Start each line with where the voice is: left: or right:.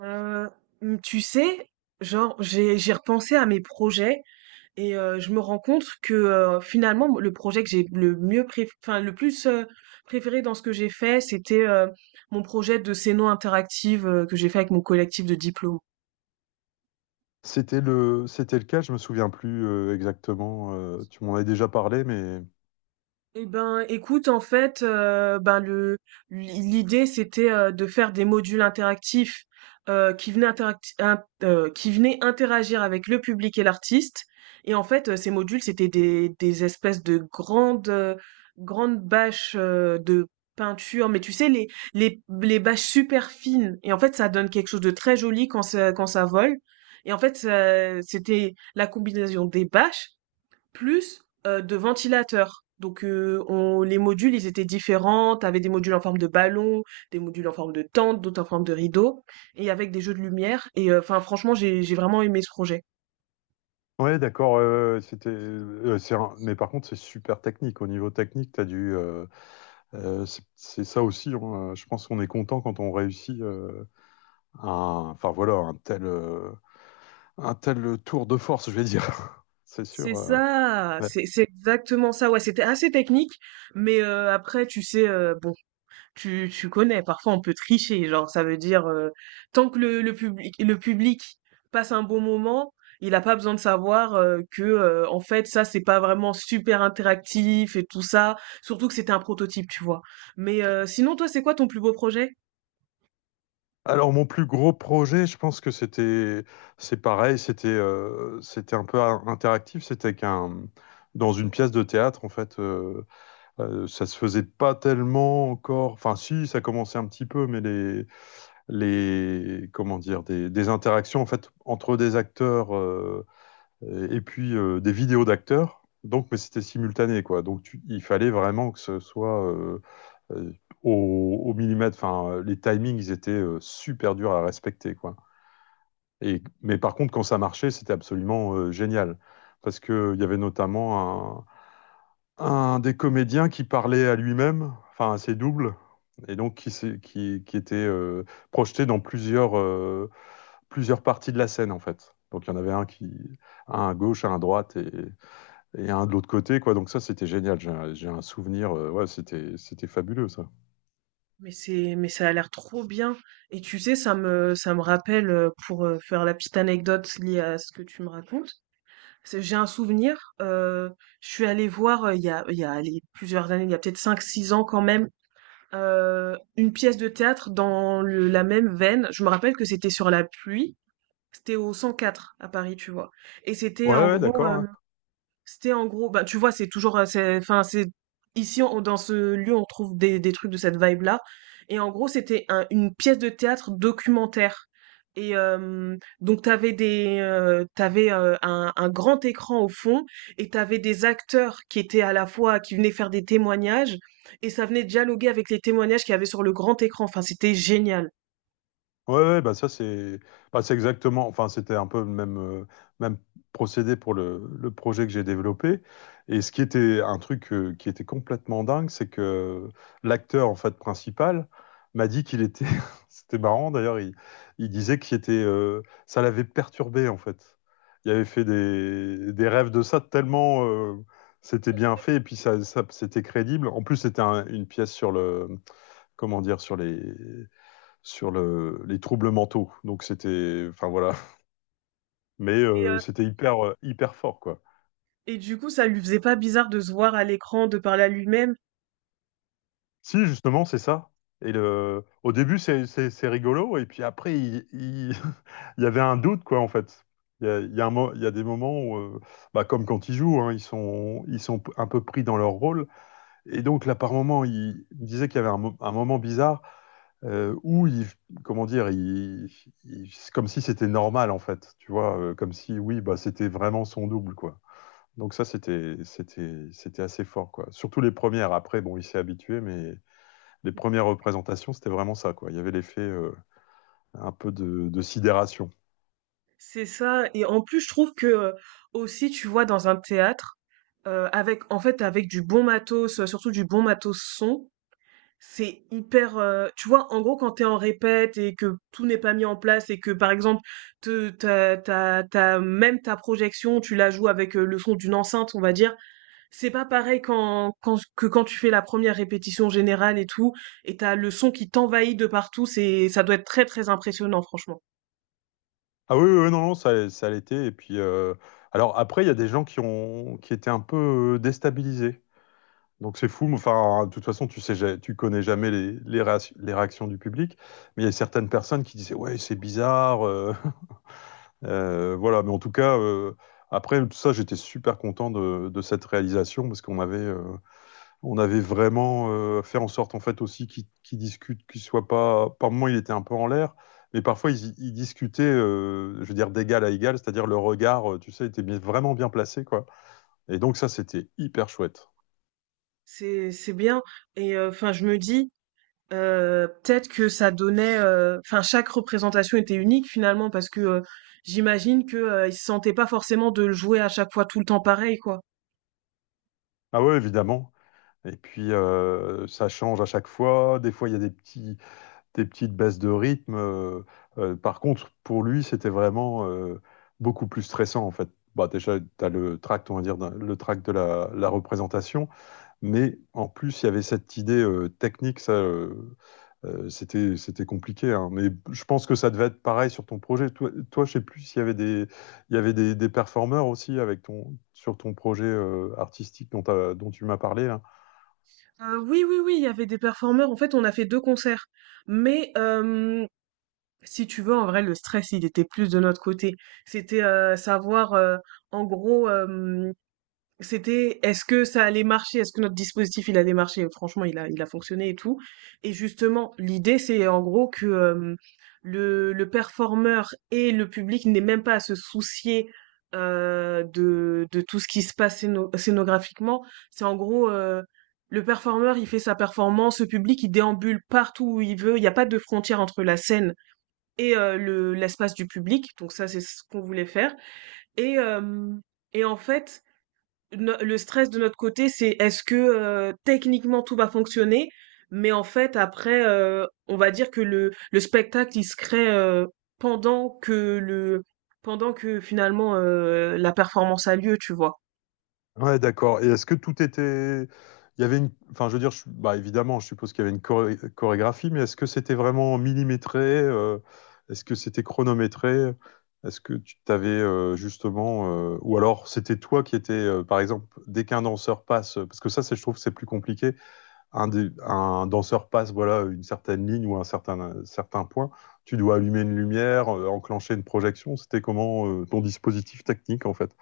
right: Euh, tu sais, genre j'ai repensé à mes projets et je me rends compte que finalement le projet que j'ai le mieux enfin le plus préféré dans ce que j'ai fait, c'était mon projet de scéno interactive que j'ai fait avec mon collectif de diplôme.
left: C'était le cas, je me souviens plus exactement. Tu m'en as déjà parlé, mais
right: Eh ben, écoute, en fait, le l'idée c'était de faire des modules interactifs qui venaient interagir avec le public et l'artiste. Et en fait, ces modules c'était des espèces de grandes grandes bâches de peinture, mais tu sais les bâches super fines. Et en fait, ça donne quelque chose de très joli quand ça vole. Et en fait, c'était la combinaison des bâches plus, de ventilateurs. Donc, on les modules, ils étaient différents. T'avais des modules en forme de ballon, des modules en forme de tente, d'autres en forme de rideau et avec des jeux de lumière et enfin franchement, j'ai vraiment aimé ce projet.
left: ouais, d'accord. C'était, c'est un- mais par contre, c'est super technique. Au niveau technique, t'as dû, c'est ça aussi, hein, je pense qu'on est content quand on réussit un, enfin voilà, un tel tour de force, je vais dire. C'est
right: C'est
left: sûr.
right: ça!
left: Ouais.
right: C'est exactement ça, ouais, c'était assez technique mais, après tu sais, bon. Tu connais, parfois on peut tricher, genre ça veut dire tant que le public passe un bon moment, il a pas besoin de savoir, que, en fait ça c'est pas vraiment super interactif et tout ça, surtout que c'était un prototype, tu vois? Mais, sinon toi c'est quoi ton plus beau projet?
left: Alors mon plus gros projet, je pense que c'était, c'est pareil, c'était, c'était un peu interactif, c'était qu'un, dans une pièce de théâtre en fait, ça se faisait pas tellement encore, enfin si, ça commençait un petit peu, mais les, comment dire, des interactions en fait entre des acteurs. Et puis des vidéos d'acteurs. Donc, mais c'était simultané, quoi. Donc, il fallait vraiment que ce soit euh, au, au millimètre. Enfin, les timings, ils étaient super durs à respecter, quoi. Et, mais par contre, quand ça marchait, c'était absolument génial. Parce qu'il y avait notamment un, un des comédiens qui parlait à lui-même, enfin à ses doubles, et donc qui était projeté dans plusieurs, plusieurs parties de la scène, en fait. Donc il y en avait un qui, un à gauche, un à droite, et un de l'autre côté, quoi. Donc ça, c'était génial. J'ai un souvenir. Ouais, c'était, c'était fabuleux, ça.
right: Mais ça a l'air trop bien et tu sais ça me rappelle, pour, faire la petite anecdote liée à ce que tu me racontes, c'est j'ai un souvenir, heu, je suis allée voir, il y a allez plusieurs années, il y a peut-être cinq six ans quand même, une pièce de théâtre dans la même veine. Je me rappelle que c'était sur la pluie. C'était au 104 à Paris, tu vois. Et c'était
left: Ouais,
right: en
left: ouais,
right: gros, euh,
left: d'accord.
right: c'était en gros, bah tu vois, c'est toujours, enfin c'est dans ce lieu on trouve des trucs de cette vibe là. Et en gros c'était une pièce de théâtre documentaire. Et donc t'avais un grand écran au fond et t'avais des acteurs qui étaient à la fois qui venaient faire des témoignages et ça venait dialoguer avec les témoignages qu'il y avait sur le grand écran. Enfin c'était génial.
left: Ouais, ouais, bah ça c'est bah, c'est exactement, enfin c'était un peu le même, même procédé pour le projet que j'ai développé. Et ce qui était un truc qui était complètement dingue, c'est que l'acteur en fait principal m'a dit qu'il était, c'était marrant d'ailleurs, il disait qu'il était, ça l'avait perturbé en fait. Il avait fait des rêves de ça tellement c'était bien fait et puis ça, c'était crédible. En plus c'était une pièce sur le, comment dire, sur les sur le, les troubles mentaux. Donc c'était, enfin voilà, mais
right: Et, euh,
left: c'était hyper hyper fort quoi.
right: et du coup ça lui faisait pas bizarre de se voir à l'écran, de parler à lui-même.
left: Si justement c'est ça. Et le, au début c'est c'est rigolo et puis après il, il y avait un doute quoi en fait. Il y a un il y a des moments où, bah, comme quand ils jouent, hein, ils sont un peu pris dans leur rôle. Et donc là par moment il me disait qu'il y avait un, un moment bizarre où il comment dire, il, c'est comme si c'était normal en fait, tu vois, comme si oui, bah c'était vraiment son double quoi. Donc ça, c'était, c'était, c'était assez fort, quoi. Surtout les premières. Après, bon, il s'est habitué, mais les premières représentations, c'était vraiment ça, quoi. Il y avait l'effet un peu de sidération.
right: C'est ça et en plus je trouve que, aussi tu vois dans un théâtre, avec en fait avec du bon matos, surtout du bon matos son, c'est hyper, tu vois en gros quand t'es en répète et que tout n'est pas mis en place et que par exemple te ta ta ta même ta projection tu la joues avec, le son d'une enceinte on va dire. C'est pas pareil quand tu fais la première répétition générale et tout, et t'as le son qui t'envahit de partout, ça doit être très très impressionnant, franchement.
left: Ah oui, oui, oui, non, non, ça l'était. Et puis, alors après, il y a des gens qui ont, qui étaient un peu déstabilisés. Donc c'est fou. Mais enfin, de toute façon, tu sais, tu connais jamais les, les, les réactions du public. Mais il y a certaines personnes qui disaient, ouais, c'est bizarre. Voilà, mais en tout cas, après tout ça, j'étais super content de cette réalisation parce qu'on avait, on avait vraiment fait en sorte en fait aussi qu'ils discutent, qu'ils soient pas. Par moment, il était un peu en l'air, mais parfois ils, ils discutaient, je veux dire d'égal à égal, c'est-à-dire le regard, tu sais, était vraiment bien placé quoi. Et donc ça, c'était hyper chouette.
right: C'est bien. Et enfin, je me dis, peut-être que ça donnait, enfin chaque représentation était unique finalement parce que, j'imagine que, ils se sentaient pas forcément de le jouer à chaque fois tout le temps pareil, quoi.
left: Ah ouais, évidemment. Et puis ça change à chaque fois. Des fois, il y a des petits des petites baisses de rythme. Par contre, pour lui, c'était vraiment beaucoup plus stressant, en fait. Bah, déjà, tu as le tract, on va dire, le tract de la, la représentation, mais en plus, il y avait cette idée technique, ça, c'était, c'était compliqué, hein. Mais je pense que ça devait être pareil sur ton projet. Toi, toi je sais plus s'il y avait des, il y avait des performeurs aussi avec ton, sur ton projet artistique dont, dont tu m'as parlé, là.
right: Oui, oui, oui, il y avait des performeurs. En fait, on a fait 2 concerts, mais hem si tu veux, en vrai, le stress, il était plus de notre côté. C'était savoir, en gros, c'était est-ce que ça allait marcher, est-ce que notre dispositif, il allait marcher. Franchement, il a fonctionné et tout. Et justement, l'idée, c'est en gros que le performeur et le public n'aient même pas à se soucier de tout ce qui se passe scénographiquement. C'est en gros, le performeur, il fait sa performance, le public, il déambule partout où il veut, il n'y a pas de frontière entre la scène et le l'espace du public. Donc ça, c'est ce qu'on voulait faire. Et euh, et en fait, le stress de notre côté, c'est est-ce que techniquement tout va fonctionner, mais en fait après, on va dire que le spectacle il se crée pendant que le pendant que finalement la performance a lieu, tu vois.
left: Ouais, d'accord. Et est-ce que tout était... Il y avait une... Enfin, je veux dire, bah, évidemment, je suppose qu'il y avait une chorégraphie, mais est-ce que c'était vraiment millimétré? Est-ce que c'était chronométré? Est-ce que tu t'avais justement... Ou alors, c'était toi qui étais, par exemple, dès qu'un danseur passe... Parce que ça, je trouve que c'est plus compliqué. Un, un danseur passe, voilà, une certaine ligne ou un certain point. Tu dois allumer une lumière, enclencher une projection. C'était comment ton dispositif technique, en fait?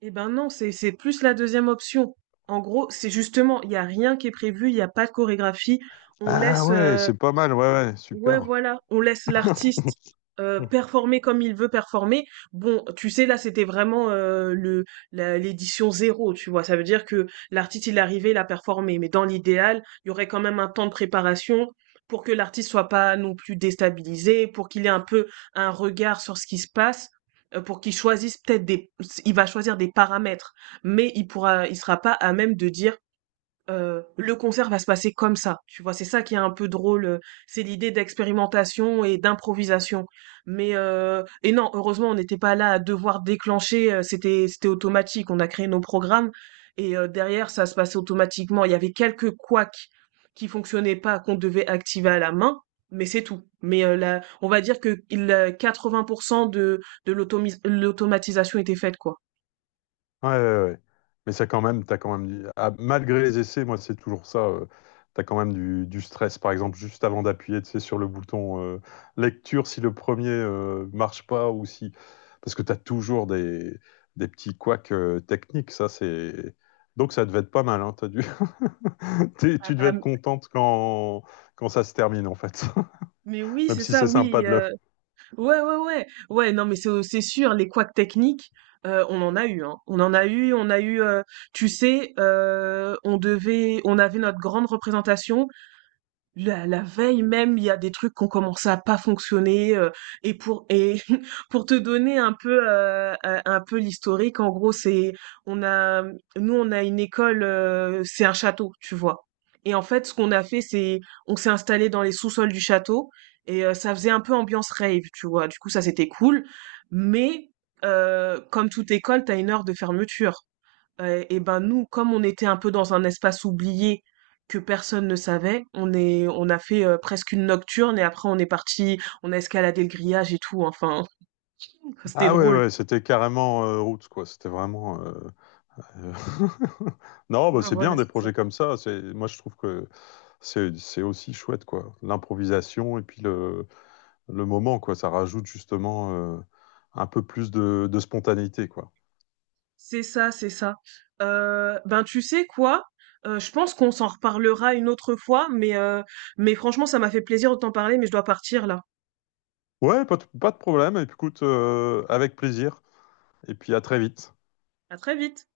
right: Eh ben non, c'est plus la deuxième option. En gros, c'est justement, il y a rien qui est prévu, il n'y a pas de chorégraphie. On
left: Ah
right: laisse
left: ouais, c'est pas mal, ouais, ouais,
right: Ouais,
left: super.
right: voilà, on laisse l'artiste performer comme il veut performer. Bon, tu sais, là, c'était vraiment l'édition zéro, tu vois. Ça veut dire que l'artiste, il est arrivé, il a performé. Mais dans l'idéal, il y aurait quand même un temps de préparation pour que l'artiste soit pas non plus déstabilisé, pour qu'il ait un peu un regard sur ce qui se passe, pour qu'il choisisse peut-être des. Il va choisir des paramètres, mais il sera pas à même de dire le concert va se passer comme ça, tu vois? C'est ça qui est un peu drôle, c'est l'idée d'expérimentation et d'improvisation. Mais et non, heureusement, on n'était pas là à devoir déclencher. C'était automatique. On a créé nos programmes et derrière, ça se passait automatiquement. Il y avait quelques couacs qui fonctionnaient pas, qu'on devait activer à la main, mais c'est tout. Mais la on va dire que 80 de l'automatisation était faite, quoi.
left: Ouais, ouais, ouais. Mais ça quand même, t'as quand même ah, malgré les essais, moi c'est toujours ça. T'as quand même du stress, par exemple, juste avant d'appuyer, tu sais, sur le bouton lecture, si le premier marche pas ou si, parce que t'as toujours des petits couacs techniques. Ça c'est donc ça devait être pas mal, hein, t'as dû...
right: Ah,
left: Tu
right: ah,
left: devais être contente quand quand ça se termine en fait,
right: mais oui,
left: même
right: c'est
left: si
right: ça,
left: c'est sympa
right: oui.
left: de le
right: Ouais, ouais, ouais. Ouais, non, mais c'est sûr, les couacs techniques, on en a eu, hein. On en a eu, tu sais, on avait notre grande représentation. La veille même, il y a des trucs qui ont commencé à pas fonctionner, et pour et pour te donner un peu, un peu l'historique, en gros, c'est on a nous, on a une école, c'est un château, tu vois? Et en fait, ce qu'on a fait, c'est on s'est installé dans les sous-sols du château et ça faisait un peu ambiance rave, tu vois? Du coup, ça, c'était cool mais comme toute école, t'as une heure de fermeture. Et ben nous, comme on était un peu dans un espace oublié que personne ne savait, on a fait presque une nocturne et après on est parti, on a escaladé le grillage et tout. Enfin, c'était
left: ah ouais,
right: drôle.
left: ouais, c'était carrément roots, quoi. C'était vraiment. Euh, Non, bah,
right: Ah
left: c'est
right: voilà,
left: bien des
right: c'est ça.
left: projets comme ça. C'est, moi, je trouve que c'est aussi chouette, quoi. L'improvisation et puis le moment, quoi. Ça rajoute justement un peu plus de spontanéité, quoi.
right: C'est ça, c'est ça. Ben tu sais quoi? Je pense qu'on s'en reparlera une autre fois, mais franchement, ça m'a fait plaisir de t'en parler, mais je dois partir là.
left: Ouais, pas de, pas de problème. Et puis, écoute, avec plaisir. Et puis, à très vite.
right: À très vite.